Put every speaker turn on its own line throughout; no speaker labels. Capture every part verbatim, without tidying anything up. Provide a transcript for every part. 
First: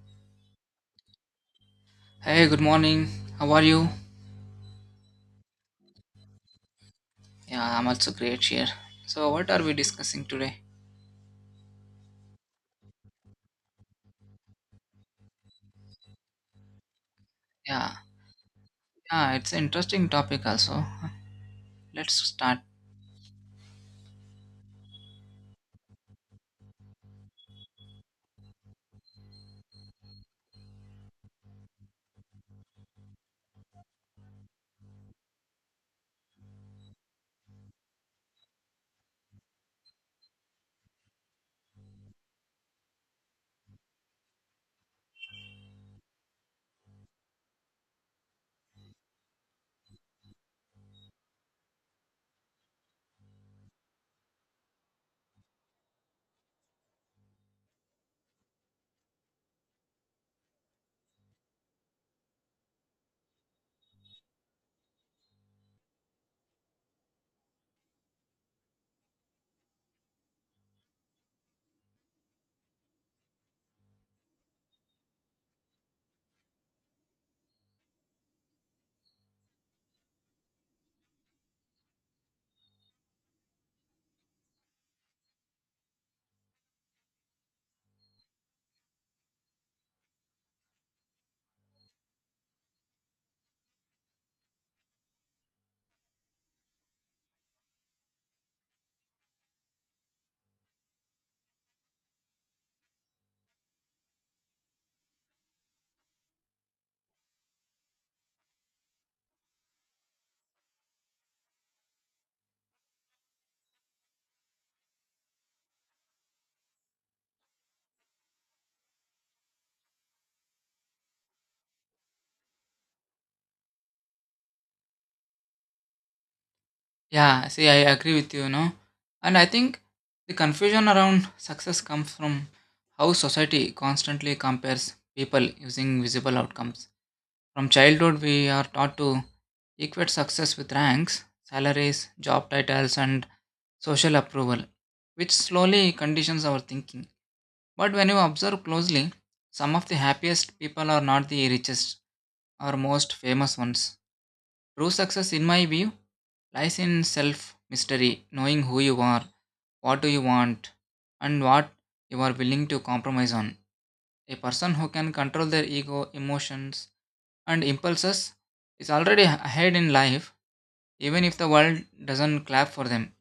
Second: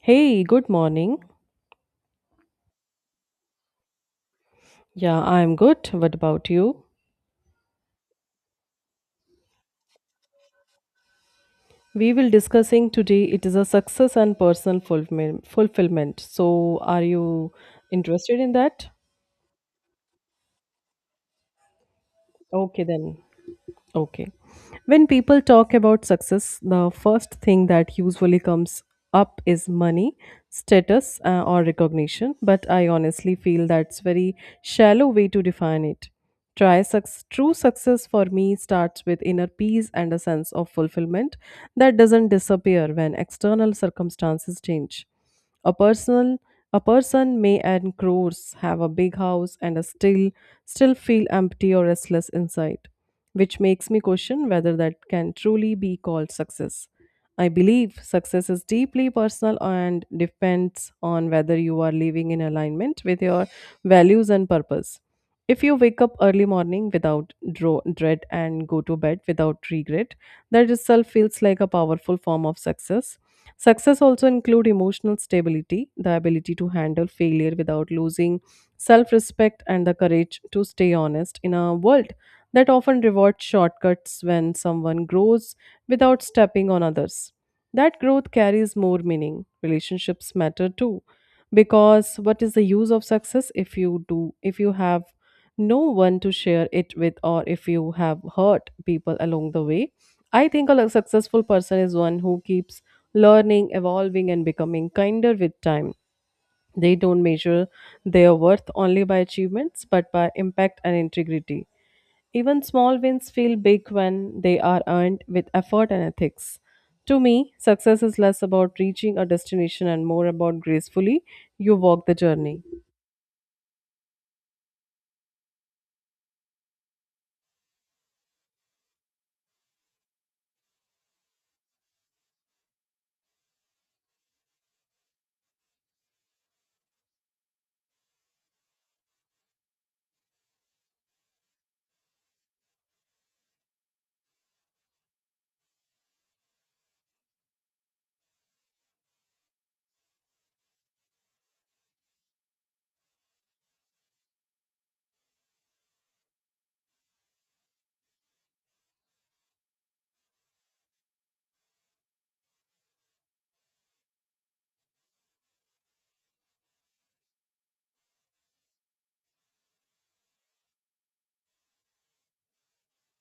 Hey, good morning.
Hey, good morning. How are you?
Yeah, I'm good. What about you?
Yeah, I'm also great here. So, what are we discussing today?
We will discussing today it is a success and personal fulfillment. fulfillment. So, are you
Yeah,
interested in that?
yeah, it's an interesting topic also. Let's start.
Okay then. Okay. When people talk about success, the first thing that usually comes up is money, status, uh, or recognition. But I honestly feel that's very shallow way to define it. Try suc- true success for me starts with inner peace and a sense of fulfillment that doesn't disappear when external circumstances change. A personal, a person may earn crores, have a big house, and a still still feel empty or restless inside, which makes me question whether that can truly be called success. I believe success is deeply personal and depends on whether you are living in alignment with your values and purpose. If you wake up early morning without dro- dread and go to bed without regret, that itself feels like a powerful form of success. Success also include emotional stability, the ability to handle failure without losing self-respect and the courage to stay honest in a world that often rewards shortcuts when someone grows without stepping on others. That growth carries more meaning. Relationships matter too because what is the use of success if you do if you have no one to share it with or if you have hurt people along the way. I think a successful person is one who keeps learning, evolving, and becoming kinder with time. They don't measure their worth only by achievements, but by impact and integrity. Even small wins feel big when they are earned with effort and ethics. To me, success is less about reaching a destination and more about gracefully you walk the journey.
Yeah, see, I agree with you, you know. And I think the confusion around success comes from how society constantly compares people using visible outcomes. From childhood, we are taught to equate success with ranks, salaries, job titles, and social approval, which slowly conditions our thinking. But when you observe closely, some of the happiest people are not the richest or most famous ones. True success, in my view, lies in self mystery, knowing who you are, what do you want, and what you are willing to compromise on. A person who can control their ego, emotions, and impulses is already ahead in life, even if the world doesn't clap for them.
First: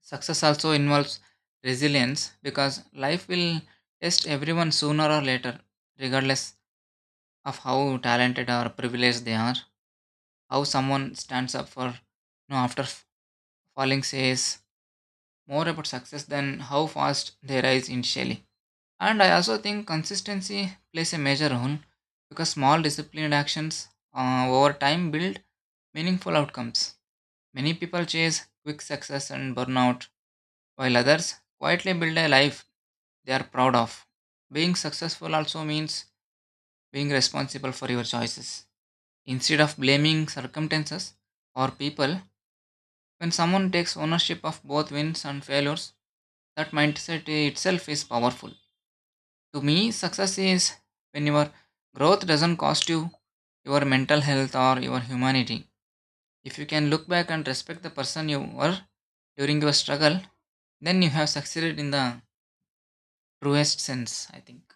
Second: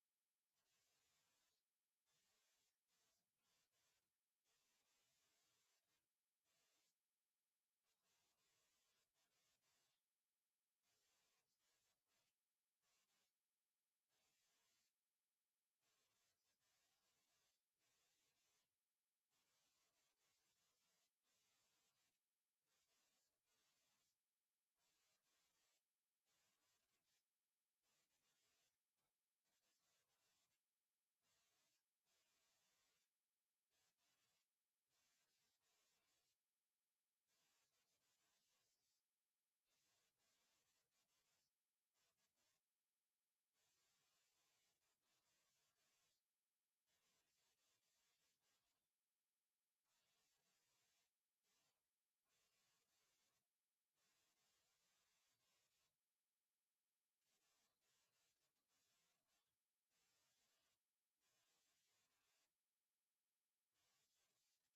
Success also involves resilience because life will test everyone sooner or later, regardless of how talented or privileged they are. How someone stands up for no after f- falling says more about success than how fast they rise initially. And I also think consistency plays a major role because small disciplined actions uh, over time build meaningful outcomes. Many people chase quick success and burnout, while others quietly build a life they are proud of. Being successful also means being responsible for your choices. Instead of blaming circumstances or people, when someone takes ownership of both wins and failures, that mindset itself is powerful. To me, success is when your growth doesn't cost you your mental health or your humanity. If you can look back and respect the person you were during your struggle, then you have succeeded in the truest sense, I think.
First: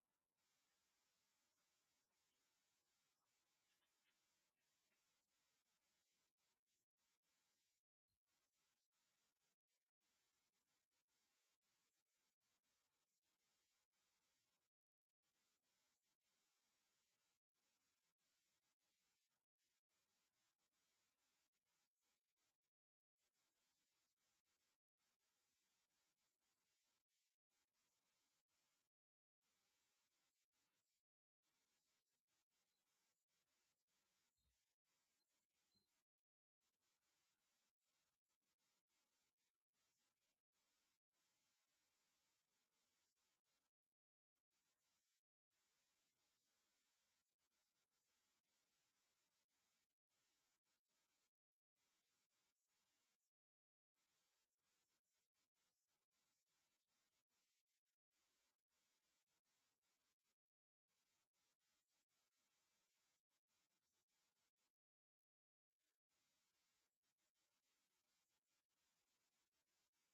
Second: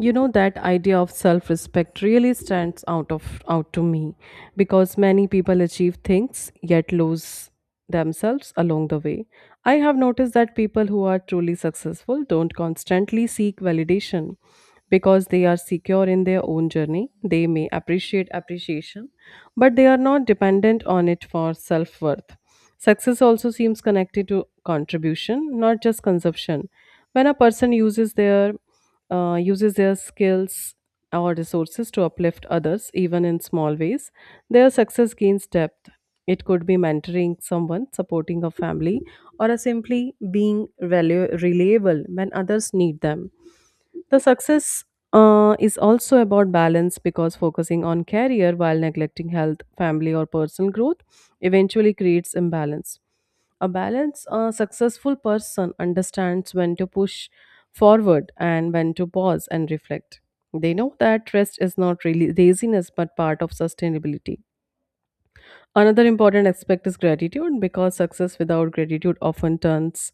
You know that idea of self respect really stands out of out to me because many people achieve things yet lose themselves along the way. I have noticed that people who are truly successful don't constantly seek validation because they are secure in their own journey. They may appreciate appreciation, but they are not dependent on it for self worth. Success also seems connected to contribution, not just consumption. When a person uses their uh, uses their skills or resources to uplift others, even in small ways. Their success gains depth. It could be mentoring someone, supporting a family, or a simply being relu- reliable when others need them. The success uh, is also about balance because focusing on career while neglecting health, family, or personal growth eventually creates imbalance. A balanced, uh, successful person understands when to push forward and when to pause and reflect. They know that rest is not really laziness but part of sustainability. Another important aspect is gratitude because success without gratitude often turns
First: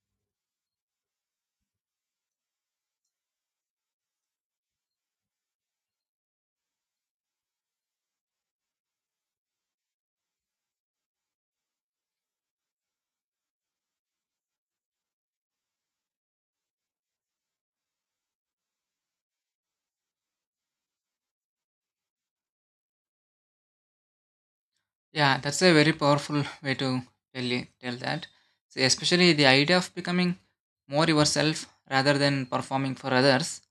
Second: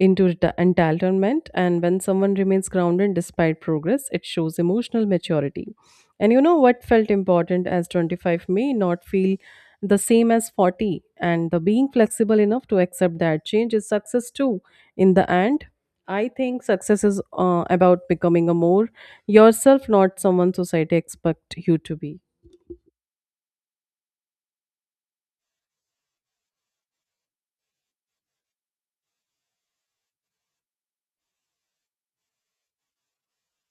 into reta- entitlement. And when someone remains grounded despite progress, it shows emotional maturity. And you know what felt important as twenty-five may not feel the same as forty. And the being flexible enough to accept that change is success too. In the end, I think success is uh, about becoming a more yourself, not someone society expect you to be.
Yeah, that's a very powerful way to tell, it- tell that. See, especially the idea of becoming more yourself rather than performing for others.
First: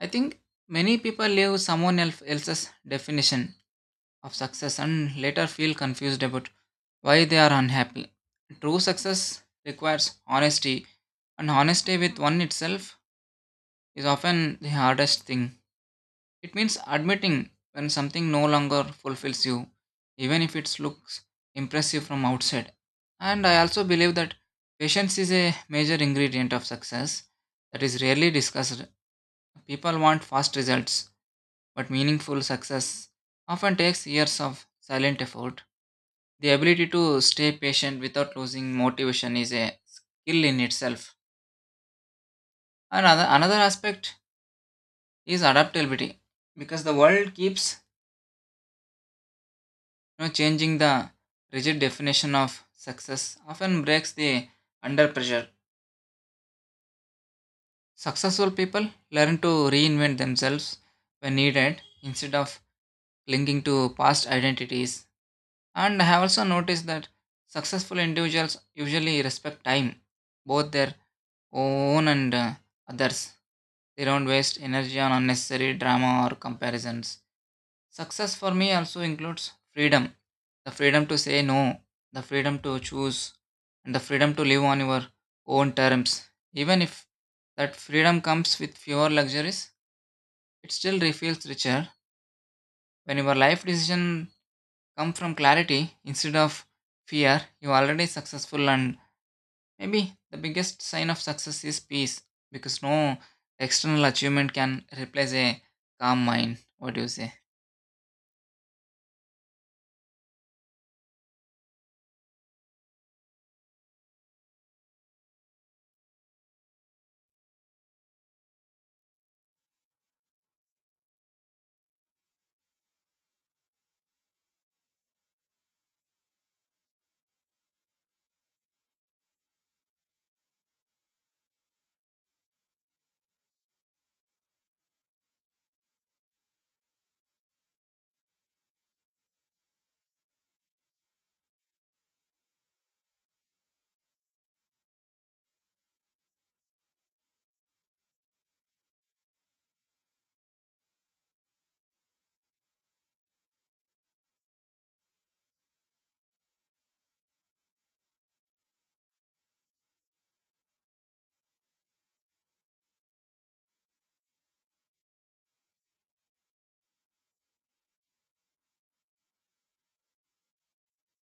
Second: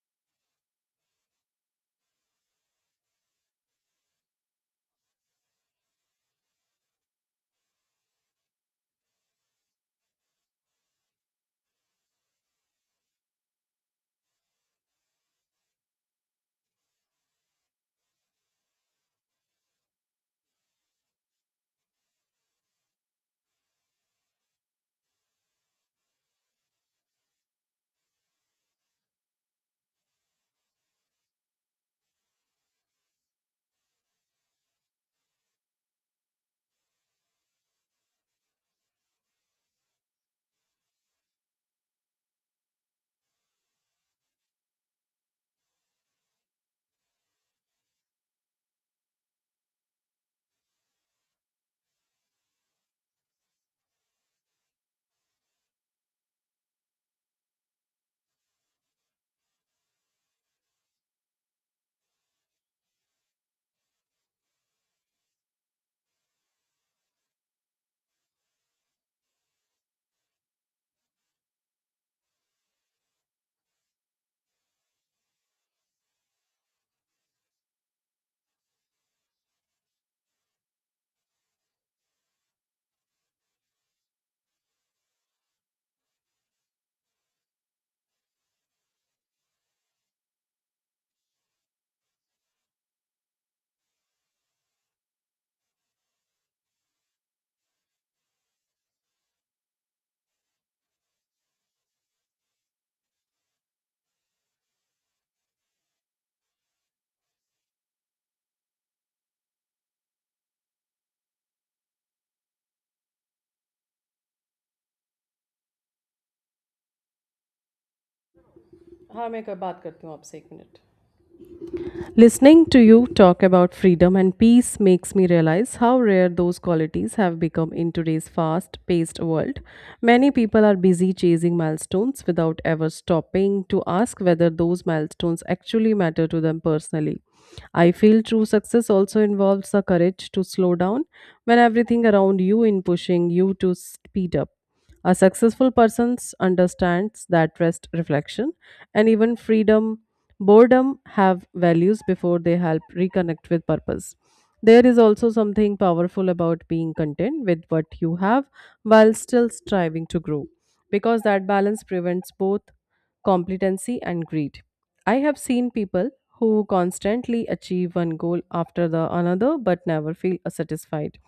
I think many people live someone else, else's definition of success and later feel confused about why they are unhappy. True success requires honesty, and honesty with one itself is often the hardest thing. It means admitting when something no longer fulfills you, even if it looks impressive from outside. And I also believe that patience is a major ingredient of success that is rarely discussed. People want fast results, but meaningful success often takes years of silent effort. The ability to stay patient without losing motivation is a skill in itself. Another, another aspect is adaptability because the world keeps, You know, changing the rigid definition of success often breaks the under pressure. Successful people learn to reinvent themselves when needed instead of clinging to past identities. And I have also noticed that successful individuals usually respect time, both their own and uh, others. They don't waste energy on unnecessary drama or comparisons. Success for me also includes freedom, the freedom to say no, the freedom to choose, and the freedom to live on your own terms. Even if that freedom comes with fewer luxuries, it still feels richer. When your life decisions come from clarity instead of fear, you are already successful, and maybe the biggest sign of success is peace because no external achievement can replace a calm mind. What do you say?
हाँ मैं कर- बात करती हूँ आपसे एक minute. Listening to you talk about freedom and peace makes me realize how rare those qualities have become in today's fast paced world. Many people are busy chasing milestones without ever stopping to ask whether those milestones actually matter to them personally. I feel true success also involves the courage to slow down when everything around you is pushing you to speed up. A successful person understands that rest, reflection, and even freedom, boredom have values before they help reconnect with purpose. There is also something powerful about being content with what you have while still striving to grow, because that balance prevents both competency and greed. I have seen people who constantly achieve one goal after the another but never feel satisfied,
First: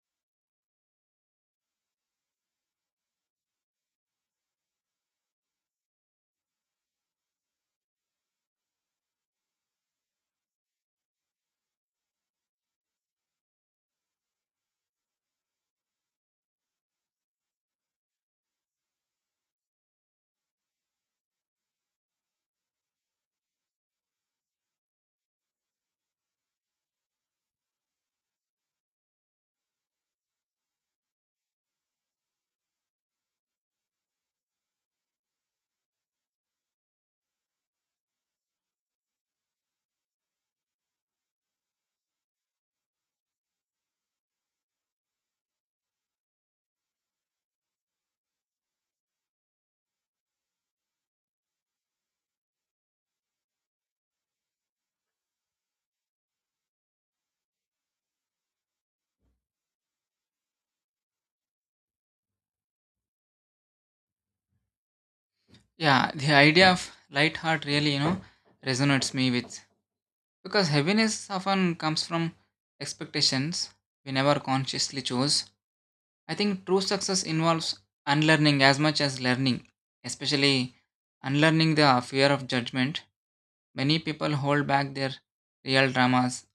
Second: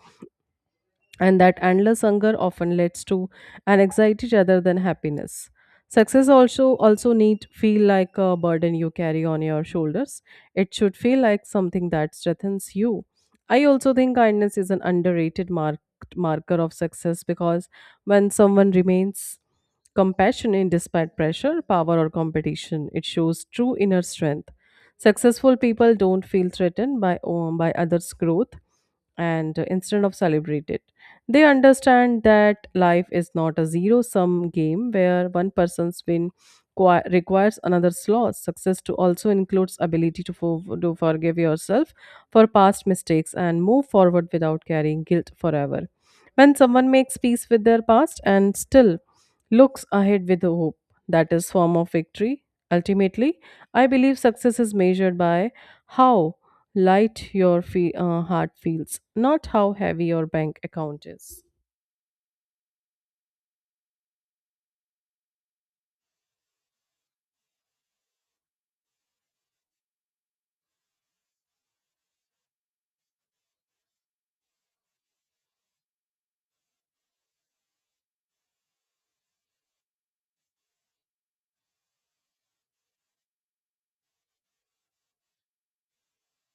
and that endless hunger often leads to an anxiety rather than happiness. Success also also need feel like a burden you carry on your shoulders. It should feel like something that strengthens you. I also think kindness is an underrated mark, marker of success because when someone remains compassionate despite pressure power or competition, it shows true inner strength. Successful people don't feel threatened by um, by others growth, and uh, instead of celebrate it, they understand that life is not a zero sum game where one person's win qui- requires another's loss. Success to also includes ability to, for- to forgive yourself for past mistakes and move forward without carrying guilt forever. When someone makes peace with their past and still looks ahead with hope, that is form of victory. Ultimately, I believe success is measured by how light your fe- uh, heart feels, not how heavy your bank account is.
Yeah, the idea of light heart really, you know, resonates me with because heaviness often comes from expectations we never consciously chose. I think true success involves unlearning as much as learning, especially unlearning the fear of judgment. Many people hold back their real dramas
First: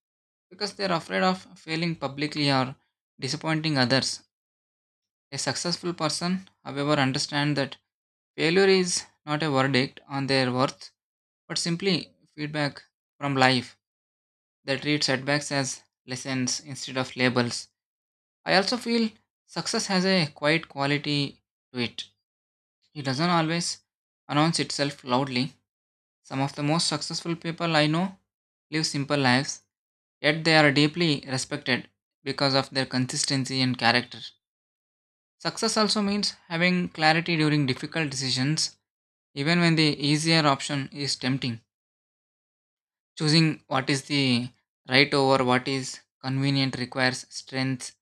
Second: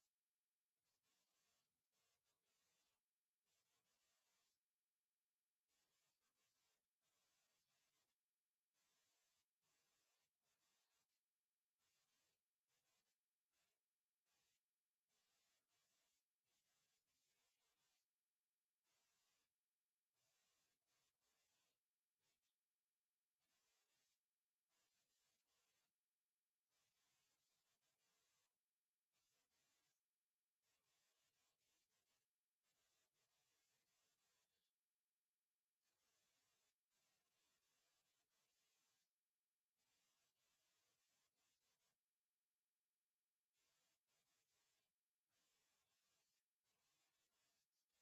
because they're afraid of failing publicly or disappointing others. A successful person, however, understands that failure is not a verdict on their worth, but simply feedback from life. They treat setbacks as lessons instead of labels. I also feel success has a quiet quality to it. It doesn't always announce itself loudly. Some of the most successful people I know live simple lives, yet they are deeply respected because of their consistency and character. Success also means having clarity during difficult decisions, even when the easier option is tempting. Choosing what is the right over what is convenient requires strength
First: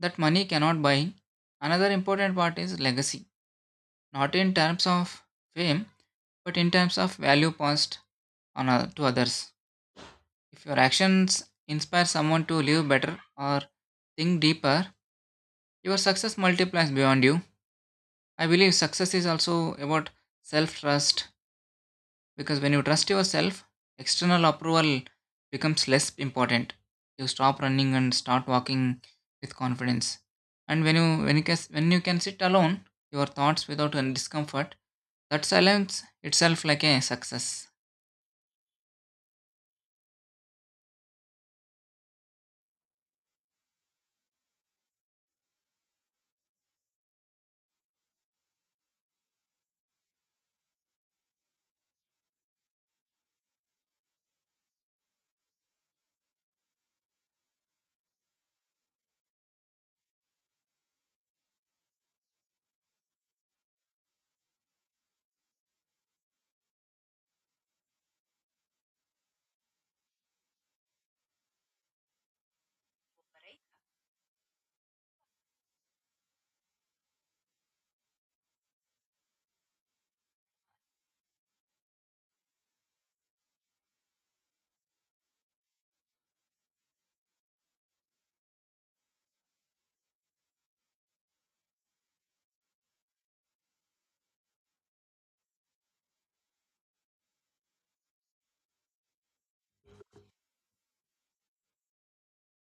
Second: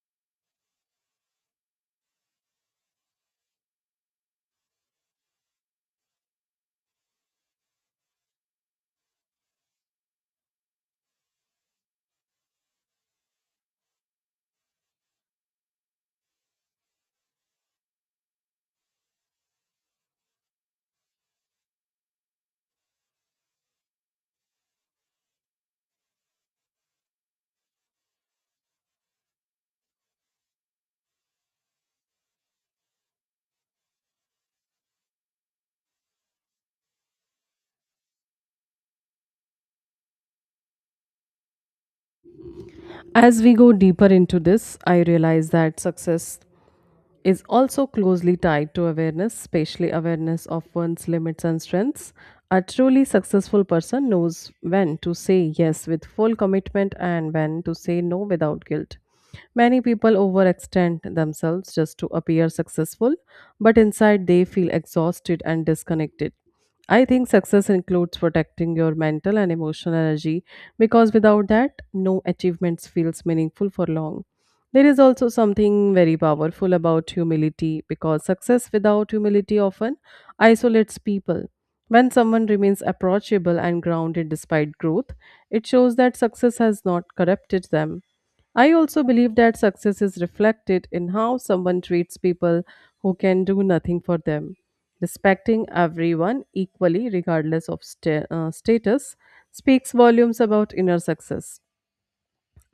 that money cannot buy. Another important part is legacy, not in terms of fame, but in terms of value passed on oth- to others. If your actions inspire someone to live better or think deeper, your success multiplies beyond you. I believe success is also about self trust because when you trust yourself, external approval becomes less important. You stop running and start walking with confidence. And when you when you can, when you can sit alone, your thoughts without any discomfort, that silence itself like a success.
As we go deeper into this, I realize that success is also closely tied to awareness, especially awareness of one's limits and strengths. A truly successful person knows when to say yes with full commitment and when to say no without guilt. Many people overextend themselves just to appear successful, but inside they feel exhausted and disconnected. I think success includes protecting your mental and emotional energy because without that, no achievements feels meaningful for long. There is also something very powerful about humility because success without humility often isolates people. When someone remains approachable and grounded despite growth, it shows that success has not corrupted them. I also believe that success is reflected in how someone treats people who can do nothing for them. Respecting everyone equally, regardless of sta- uh, status, speaks volumes about inner success.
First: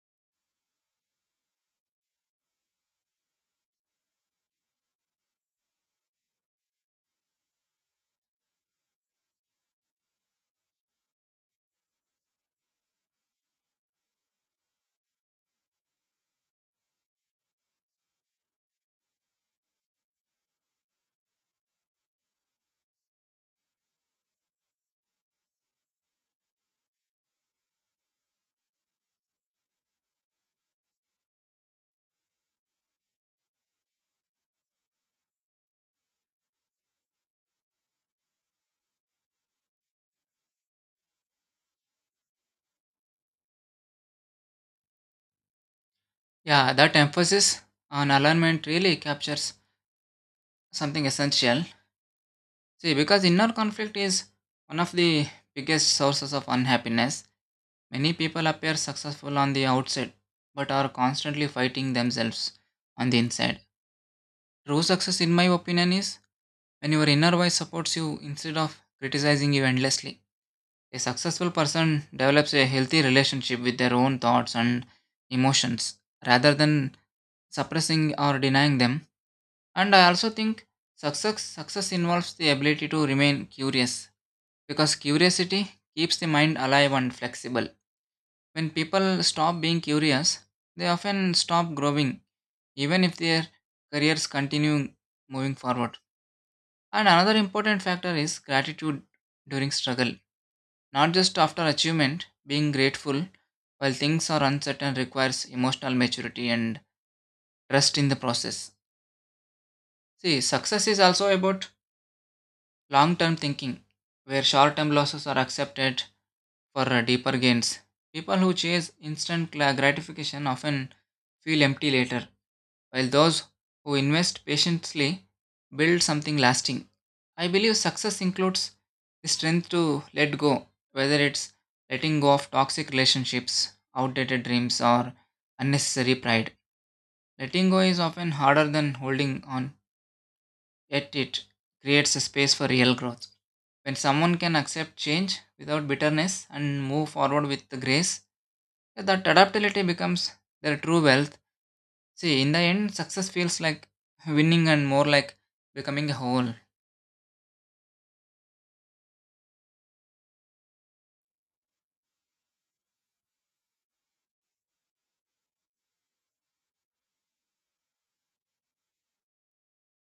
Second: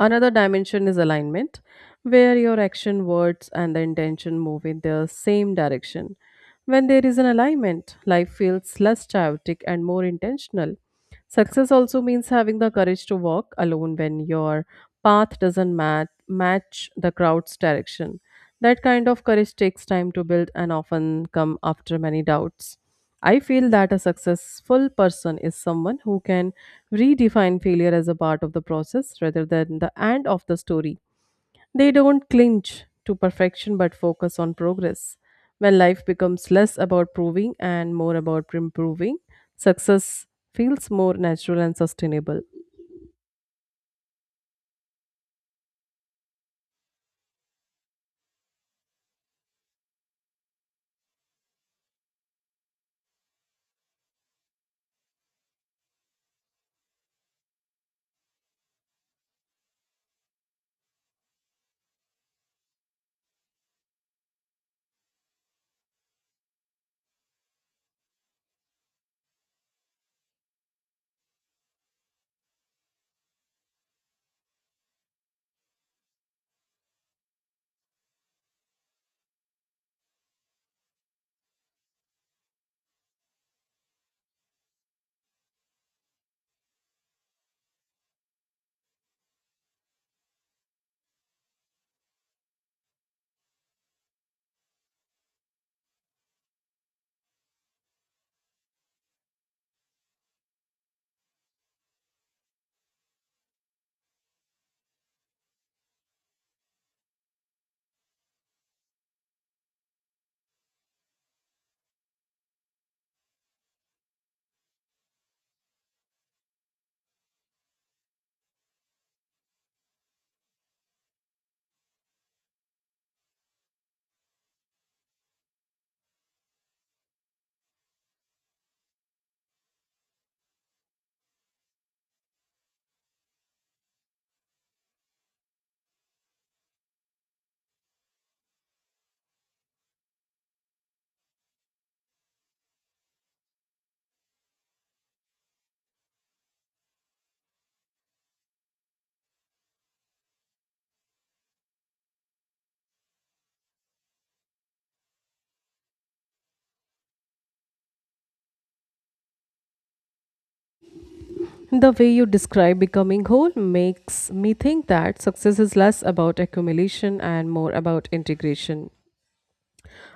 Another dimension is alignment, where your action, words, and the intention move in the same direction. When there is an alignment, life feels less chaotic and more intentional. Success also means having the courage to walk alone when your path doesn't mat- match the crowd's direction. That kind of courage takes time to build and often come after many doubts. I feel that a successful person is someone who can redefine failure as a part of the process rather than the end of the story. They don't clinch to perfection but focus on progress. When life becomes less about proving and more about improving, success feels more natural and sustainable.
Yeah, that emphasis on alignment really captures something essential. See, because inner conflict is one of the biggest sources of unhappiness. Many people appear successful on the outside but are constantly fighting themselves on the inside. True success, in my opinion, is when your inner voice supports you instead of criticizing you endlessly. A successful person develops a healthy relationship with their own thoughts and emotions rather than suppressing or denying them. And I also think success success involves the ability to remain curious because curiosity keeps the mind alive and flexible. When people stop being curious, they often stop growing, even if their careers continue moving forward. And another important factor is gratitude during struggle. Not just after achievement, being grateful while things are uncertain requires emotional maturity and trust in the process. See, success is also about long term thinking, where short term losses are accepted for uh, deeper gains. People who chase instant gla- gratification often feel empty later, while those who invest patiently build something lasting. I believe success includes the strength to let go, whether it's letting go of toxic relationships, outdated dreams, or unnecessary pride. Letting go is often harder than holding on. Yet it creates a space for real growth. When someone can accept change without bitterness and move forward with the grace, yeah, that adaptability becomes their true wealth. See, in the end, success feels like winning and more like becoming a whole.
The way you describe becoming whole makes me think that success is less about accumulation and more about integration.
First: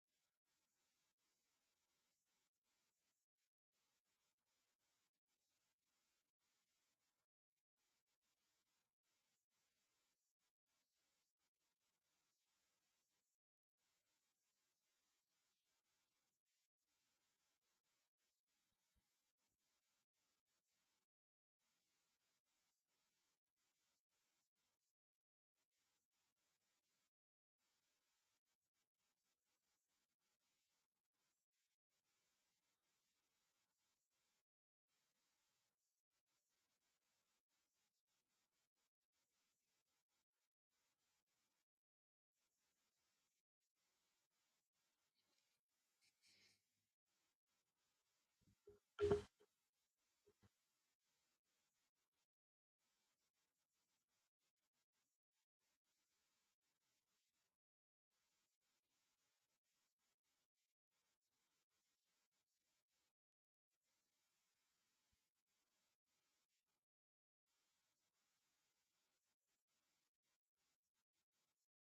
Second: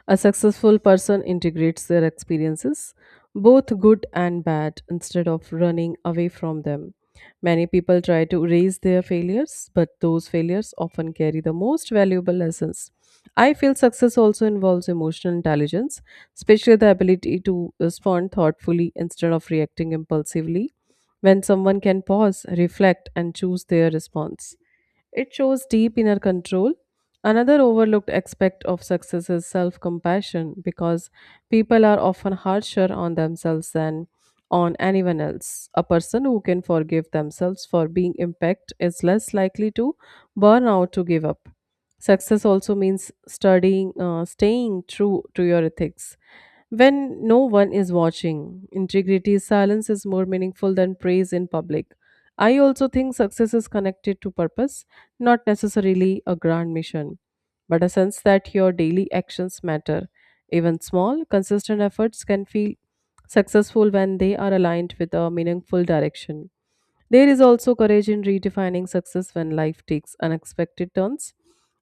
A successful person integrates their experiences, both good and bad, instead of running away from them. Many people try to erase their failures, but those failures often carry the most valuable lessons. I feel success also involves emotional intelligence, especially the ability to respond thoughtfully instead of reacting impulsively. When someone can pause, reflect, and choose their response, it shows deep inner control. Another overlooked aspect of success is self compassion because people are often harsher on themselves than on anyone else. A person who can forgive themselves for being impacted is less likely to burn out to give up. Success also means studying, uh, staying true to your ethics. When no one is watching, integrity silence is more meaningful than praise in public. I also think success is connected to purpose, not necessarily a grand mission, but a sense that your daily actions matter. Even small, consistent efforts can feel successful when they are aligned with a meaningful direction. There is also courage in redefining success when life takes unexpected turns.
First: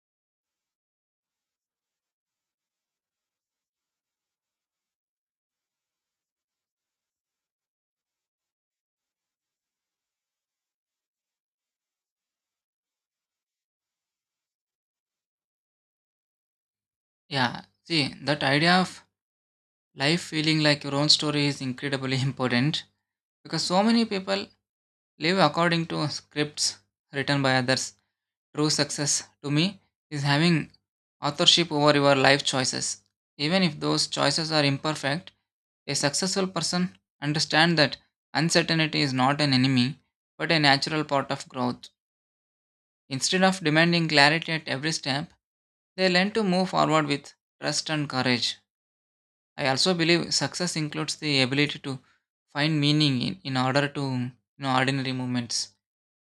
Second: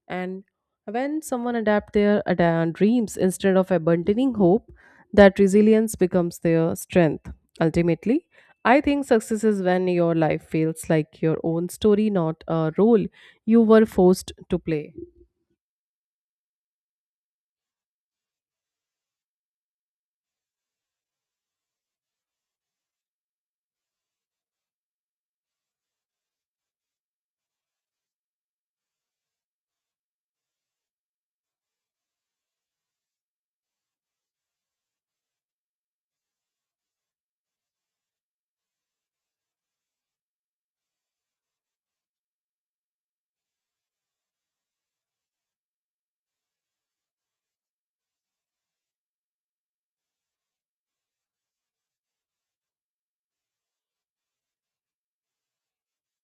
And when someone adapt their ada- dreams instead of abandoning hope, that resilience becomes their strength. Ultimately, I think success is when your life feels like your own story, not a role you were forced to play.
Yeah, see, that idea of life feeling like your own story is incredibly important because so many people live according to scripts written by others. True success to me is having authorship over your life choices. Even if those choices are imperfect, a successful person understands that uncertainty is not an enemy but a natural part of growth. Instead of demanding clarity at every step, they learn to move forward with trust and courage. I also believe success includes the ability to find meaning in, in order to you know, ordinary moments,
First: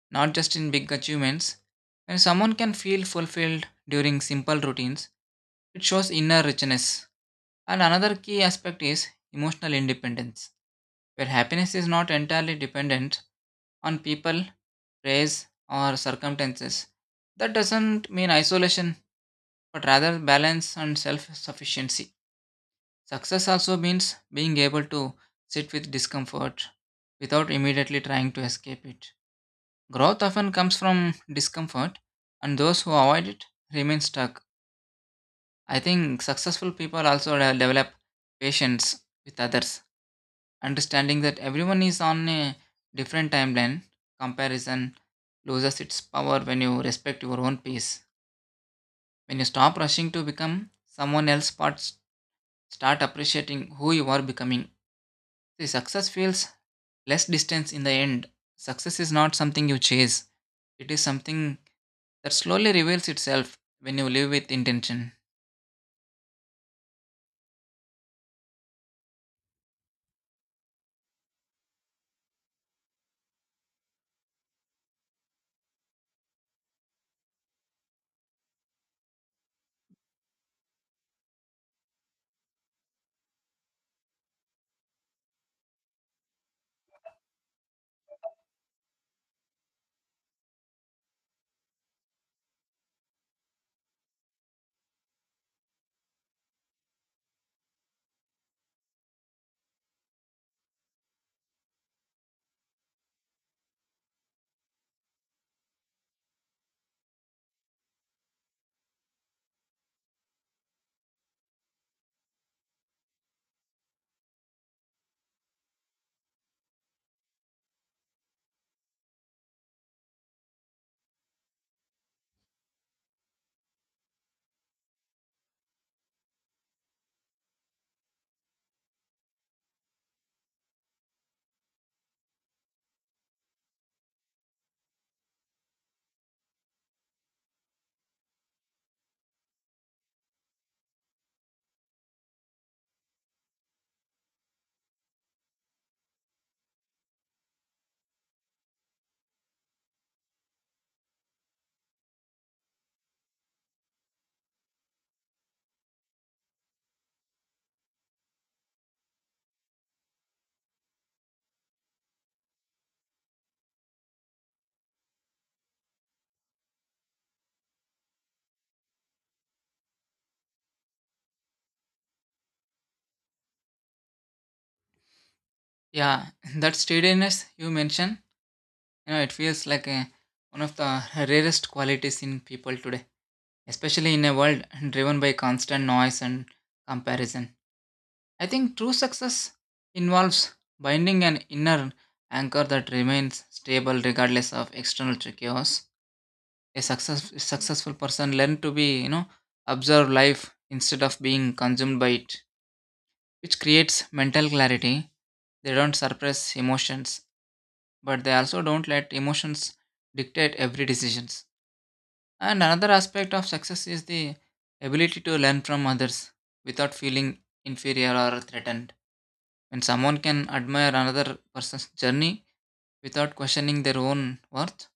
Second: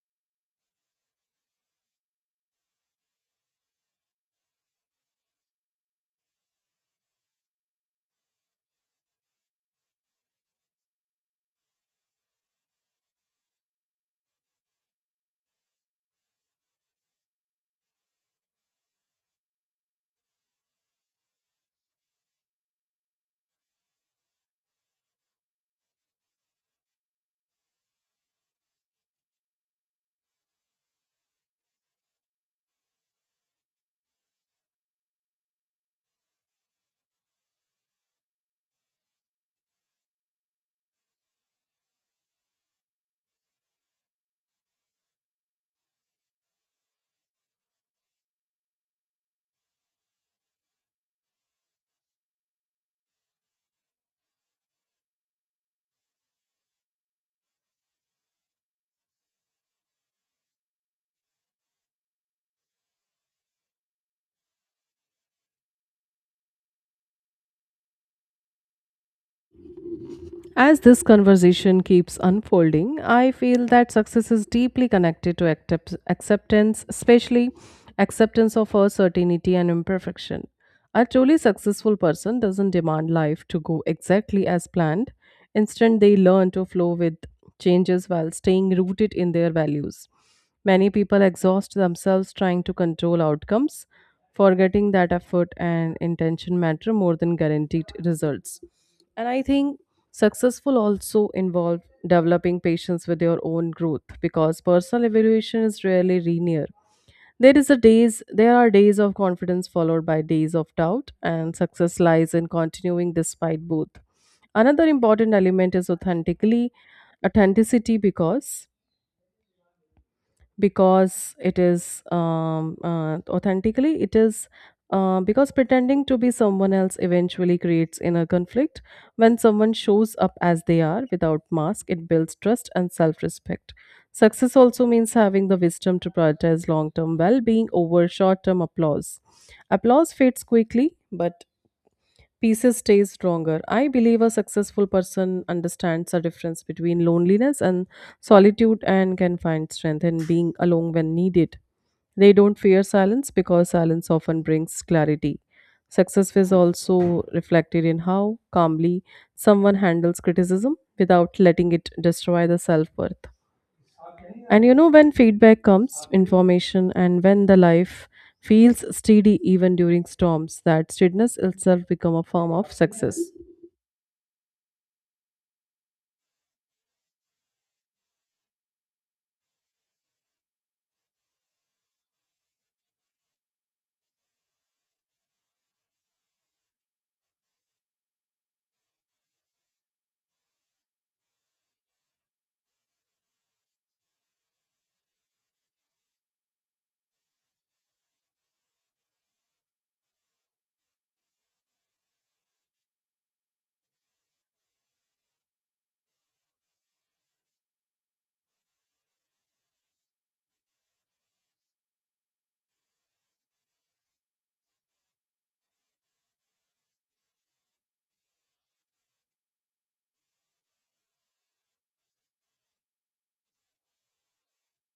not just in big achievements. When someone can feel fulfilled during simple routines, it shows inner richness. And another key aspect is emotional independence, where happiness is not entirely dependent on people, praise, or circumstances. That doesn't mean isolation, but rather balance and self sufficiency. Success also means being able to sit with discomfort without immediately trying to escape it. Growth often comes from discomfort, and those who avoid it remain stuck. I think successful people also de- develop patience with others, understanding that everyone is on a different timeline. Comparison loses its power when you respect your own pace. When you stop rushing to become someone else, but start appreciating who you are becoming. See, success feels less distance in the end. Success is not something you chase, it is something that slowly reveals itself when you live with intention.
As this conversation keeps unfolding, I feel that success is deeply connected to accept- acceptance, especially acceptance of uncertainty and imperfection. A truly successful person doesn't demand life to go exactly as planned. Instead, they learn to flow with changes while staying rooted in their values. Many people exhaust themselves trying to control outcomes, forgetting that effort and intention matter more than guaranteed results. And I think successful also involve developing patience with your own growth because personal evaluation is rarely linear. There is a days there are days of confidence followed by days of doubt, and success lies in continuing despite both. Another important element is authentically authenticity because because it is um, uh, authentically it is uh, because pretending to be someone else eventually creates inner conflict. When someone shows up as they are without mask, it builds trust and self-respect. Success also means having the wisdom to prioritize long-term well-being over short-term applause applause fades quickly, but pieces stay stronger. I believe a successful person understands the difference between loneliness and solitude and can find strength in being alone when needed. They don't fear silence because silence often brings clarity. Success is also reflected in how calmly someone handles criticism without letting it destroy the self worth. And you know, when feedback comes, information, and when the life feels steady even during storms, that steadiness itself become a form of success.
Yeah, that steadiness you mentioned, you know, it feels like a, one of the rarest qualities in people today, especially in a world driven by constant noise and comparison. I think true success involves binding an inner anchor that remains stable regardless of external chaos. A success, successful person learns to be, you know, observe life instead of being consumed by it, which creates mental clarity. They don't suppress emotions, but they also don't let emotions dictate every decisions. And another aspect of success is the ability to learn from others without feeling inferior or threatened. When someone can admire another person's journey without questioning their own worth,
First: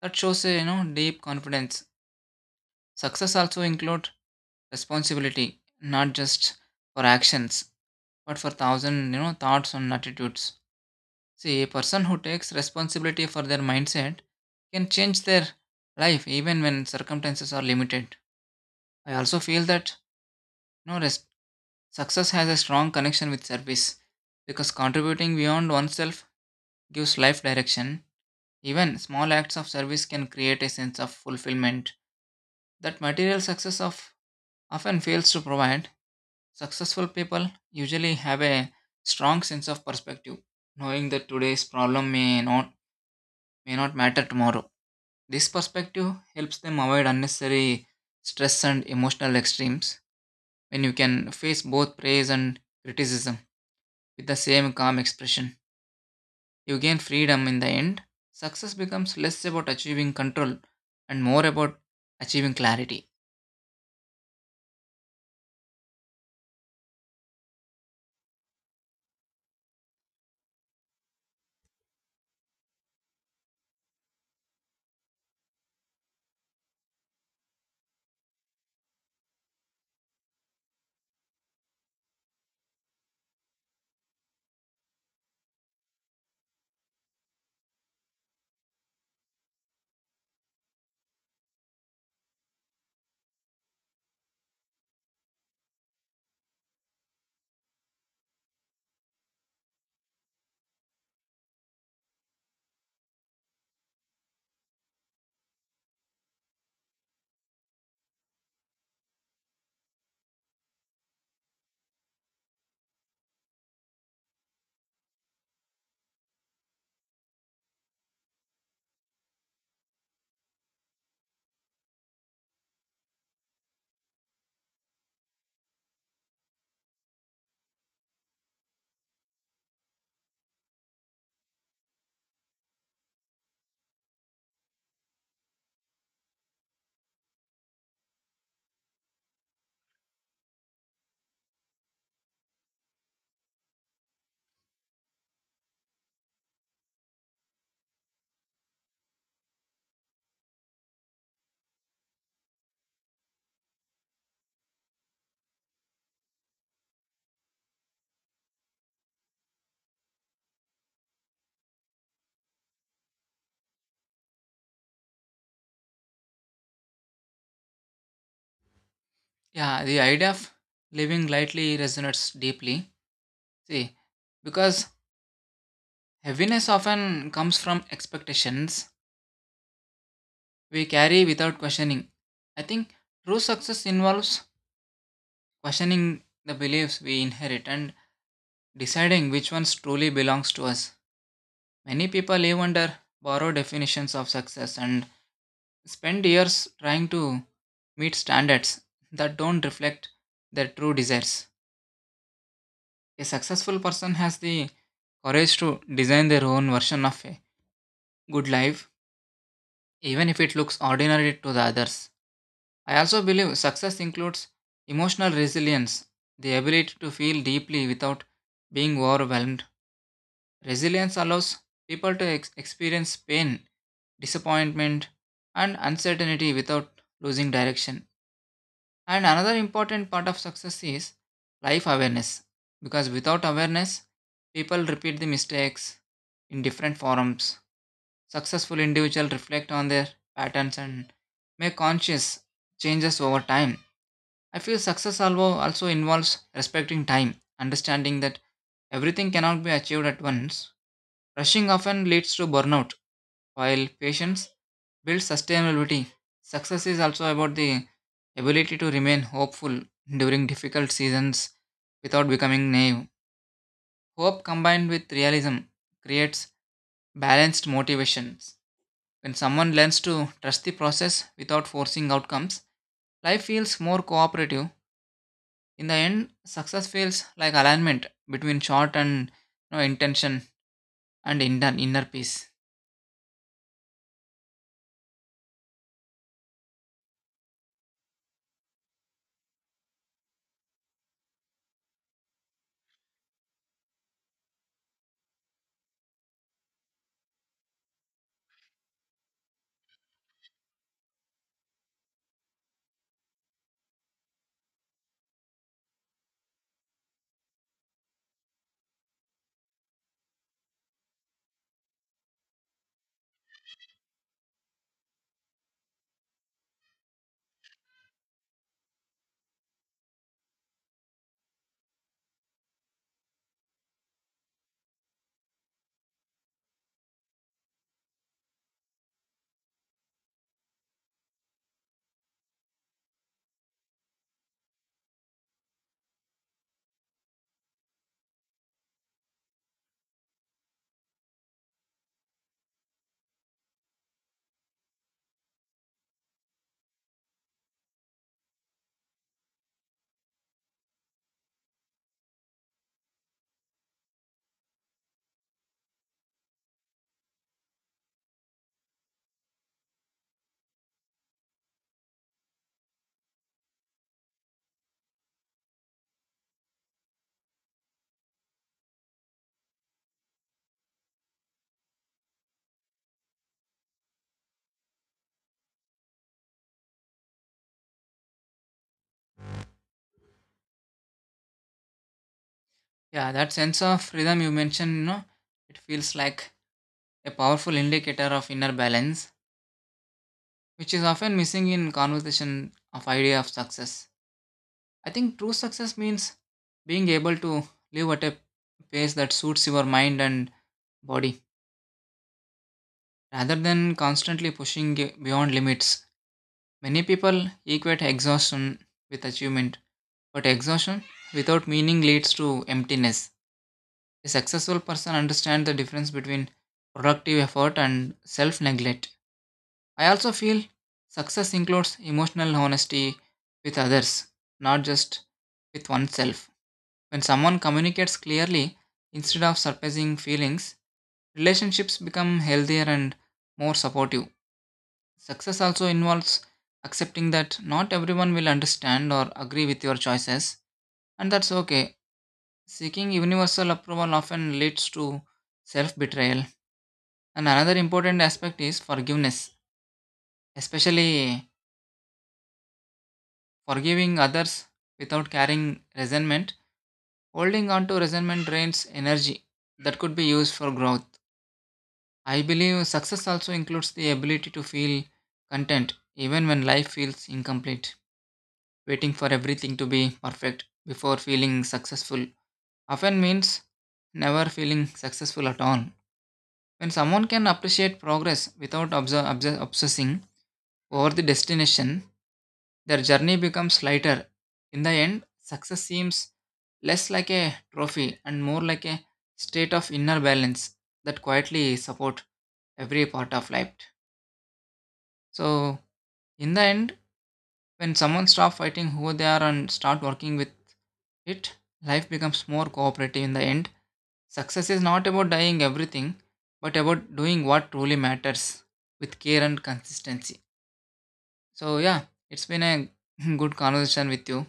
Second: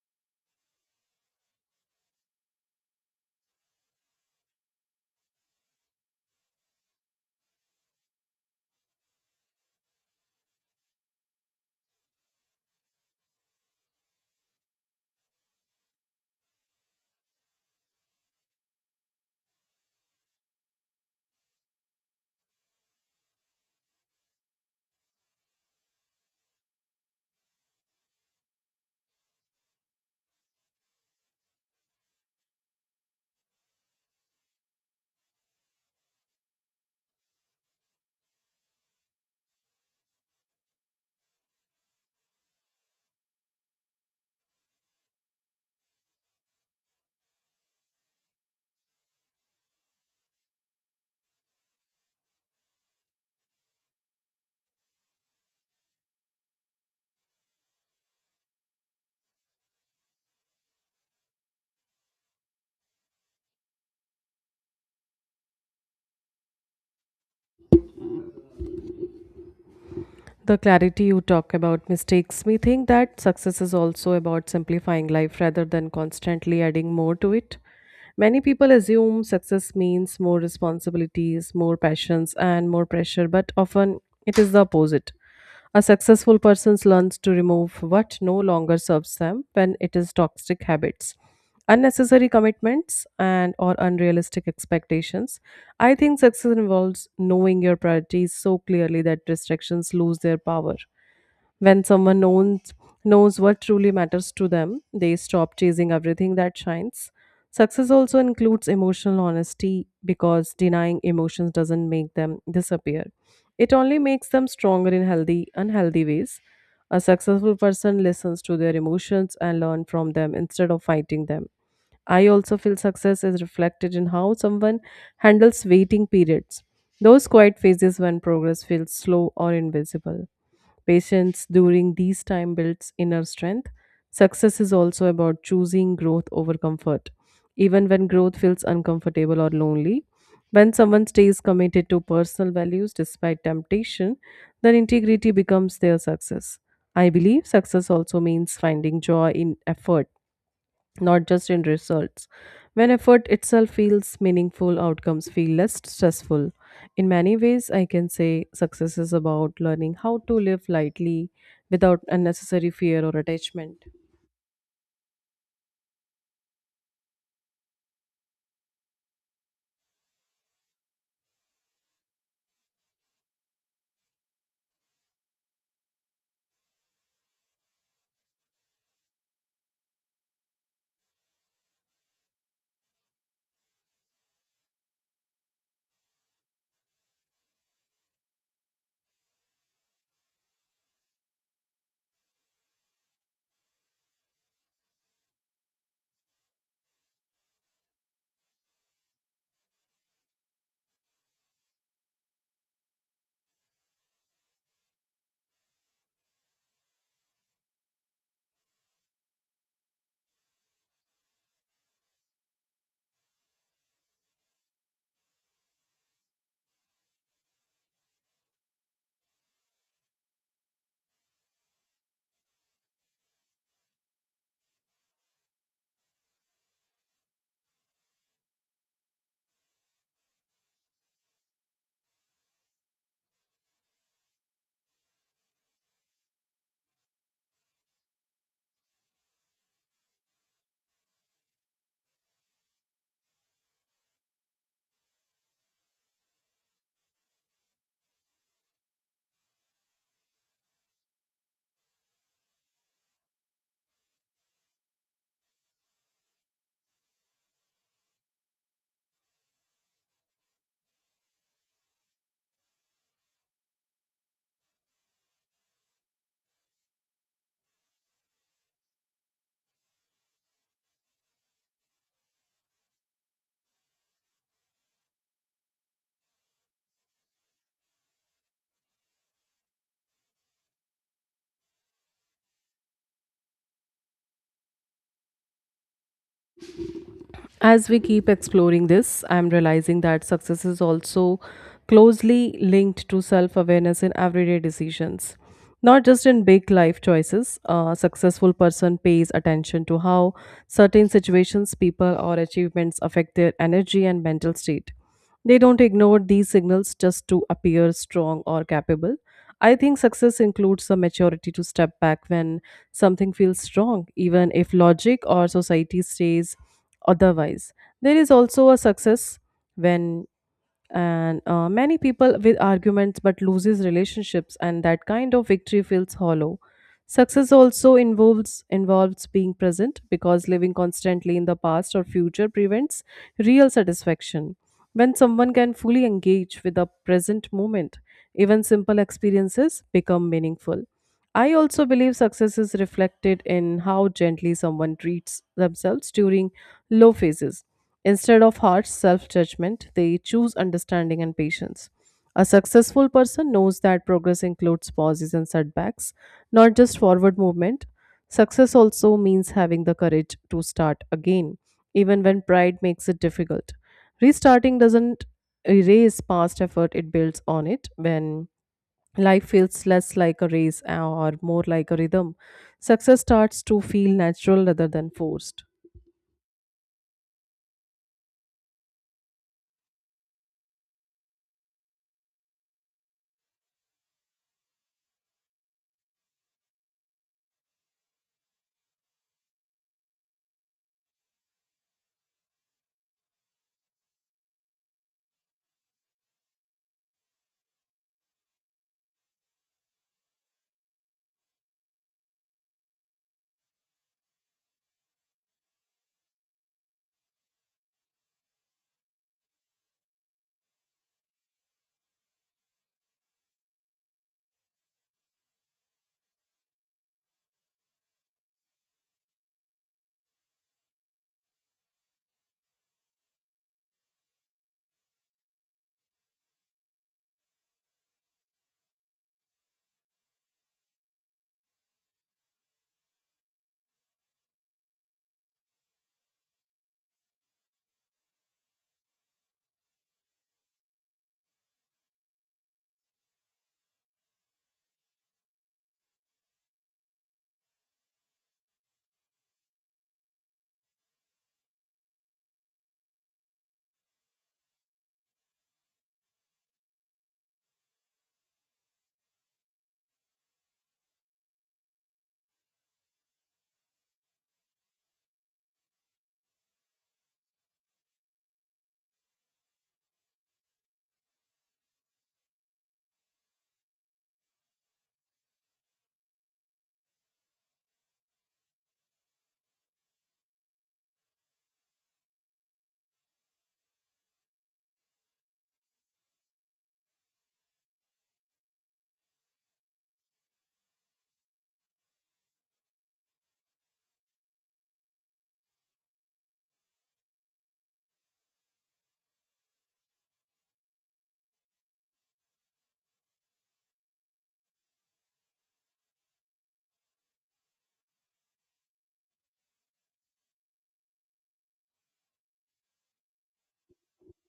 that shows a you know deep confidence. Success also includes responsibility, not just for actions, but for thousand you know thoughts and attitudes. See, a person who takes responsibility for their mindset can change their life even when circumstances are limited. I also feel that you know, res- success has a strong connection with service because contributing beyond oneself gives life direction. Even small acts of service can create a sense of fulfillment that material success of often fails to provide. Successful people usually have a strong sense of perspective, knowing that today's problem may not may not matter tomorrow. This perspective helps them avoid unnecessary stress and emotional extremes when you can face both praise and criticism with the same calm expression. You gain freedom in the end. Success becomes less about achieving control and more about achieving clarity.
The clarity you talk about mistakes me think that success is also about simplifying life rather than constantly adding more to it. Many people assume success means more responsibilities, more passions, and more pressure, but often it is the opposite. A successful person learns to remove what no longer serves them when it is toxic habits, unnecessary commitments and or unrealistic expectations. I think success involves knowing your priorities so clearly that distractions lose their power. When someone knows knows what truly matters to them, they stop chasing everything that shines. Success also includes emotional honesty because denying emotions doesn't make them disappear. It only makes them stronger in healthy, unhealthy ways. A successful person listens to their emotions and learn from them instead of fighting them. I also feel success is reflected in how someone handles waiting periods, those quiet phases when progress feels slow or invisible. Patience during these time builds inner strength. Success is also about choosing growth over comfort, even when growth feels uncomfortable or lonely. When someone stays committed to personal values despite temptation, their integrity becomes their success. I believe success also means finding joy in effort, not just in results. When effort itself feels meaningful, outcomes feel less stressful. In many ways, I can say success is about learning how to live lightly without unnecessary fear or attachment.
Yeah, the idea of living lightly resonates deeply. See, because heaviness often comes from expectations we carry without questioning. I think true success involves questioning the beliefs we inherit and deciding which ones truly belongs to us. Many people live under borrowed definitions of success and spend years trying to meet standards that don't reflect their true desires. A successful person has the courage to design their own version of a good life, even if it looks ordinary to the others. I also believe success includes emotional resilience, the ability to feel deeply without being overwhelmed. Resilience allows people to ex- experience pain, disappointment, and uncertainty without losing direction. And another important part of success is life awareness, because without awareness, people repeat the mistakes in different forms. Successful individuals reflect on their patterns and make conscious changes over time. I feel success alvo- also involves respecting time, understanding that everything cannot be achieved at once. Rushing often leads to burnout, while patience builds sustainability. Success is also about the ability to remain hopeful during difficult seasons without becoming naive. Hope combined with realism creates balanced motivations. When someone learns to trust the process without forcing outcomes, life feels more cooperative. In the end, success feels like alignment between short and you know, intention and inner, inner peace.
As we keep exploring this, I'm realizing that success is also closely linked to self awareness in everyday decisions. Not just in big life choices, a successful person pays attention to how certain situations, people, or achievements affect their energy and mental state. They don't ignore these signals just to appear strong or capable. I think success includes the maturity to step back when something feels strong, even if logic or society says otherwise. There is also a success when and uh, many people with arguments but loses relationships, and that kind of victory feels hollow. Success also involves involves being present because living constantly in the past or future prevents real satisfaction. When someone can fully engage with the present moment, even simple experiences become meaningful. I also believe success is reflected in how gently someone treats themselves during low phases. Instead of harsh self judgment, they choose understanding and patience. A successful person knows that progress includes pauses and setbacks, not just forward movement. Success also means having the courage to start again, even when pride makes it difficult. Restarting doesn't erase past effort, it builds on it. When life feels less like a race uh, or more like a rhythm. Success starts to feel natural rather than forced.
Yeah, that sense of rhythm you mentioned, you know, it feels like a powerful indicator of inner balance, which is often missing in conversation of idea of success. I think true success means being able to live at a pace that suits your mind and body, rather than constantly pushing ge- beyond limits. Many people equate exhaustion with achievement, but exhaustion without meaning leads to emptiness. A successful person understands the difference between productive effort and self neglect. I also feel success includes emotional honesty with others, not just with oneself. When someone communicates clearly instead of surprising feelings, relationships become healthier and more supportive. Success also involves accepting that not everyone will understand or agree with your choices, and that's okay. Seeking universal approval often leads to self betrayal. And another important aspect is forgiveness, especially forgiving others without carrying resentment. Holding on to resentment drains energy that could be used for growth. I believe success also includes the ability to feel content even when life feels incomplete. Waiting for everything to be perfect before feeling successful often means never feeling successful at all. When someone can appreciate progress without obs- obs- obsessing over the destination, their journey becomes lighter. In the end, success seems less like a trophy and more like a state of inner balance that quietly support every part of life. So, in the end, when someone stops fighting who they are and start working with it, life becomes more cooperative in the end. Success is not about dying everything, but about doing what truly matters with care and consistency. So, yeah, it's been a good conversation with you.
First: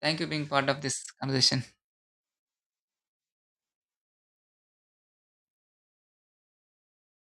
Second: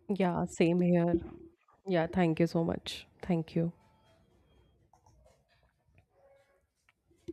Thank you
Yeah,
being part of
same
this
here.
conversation.
Yeah, thank you so much. Thank you.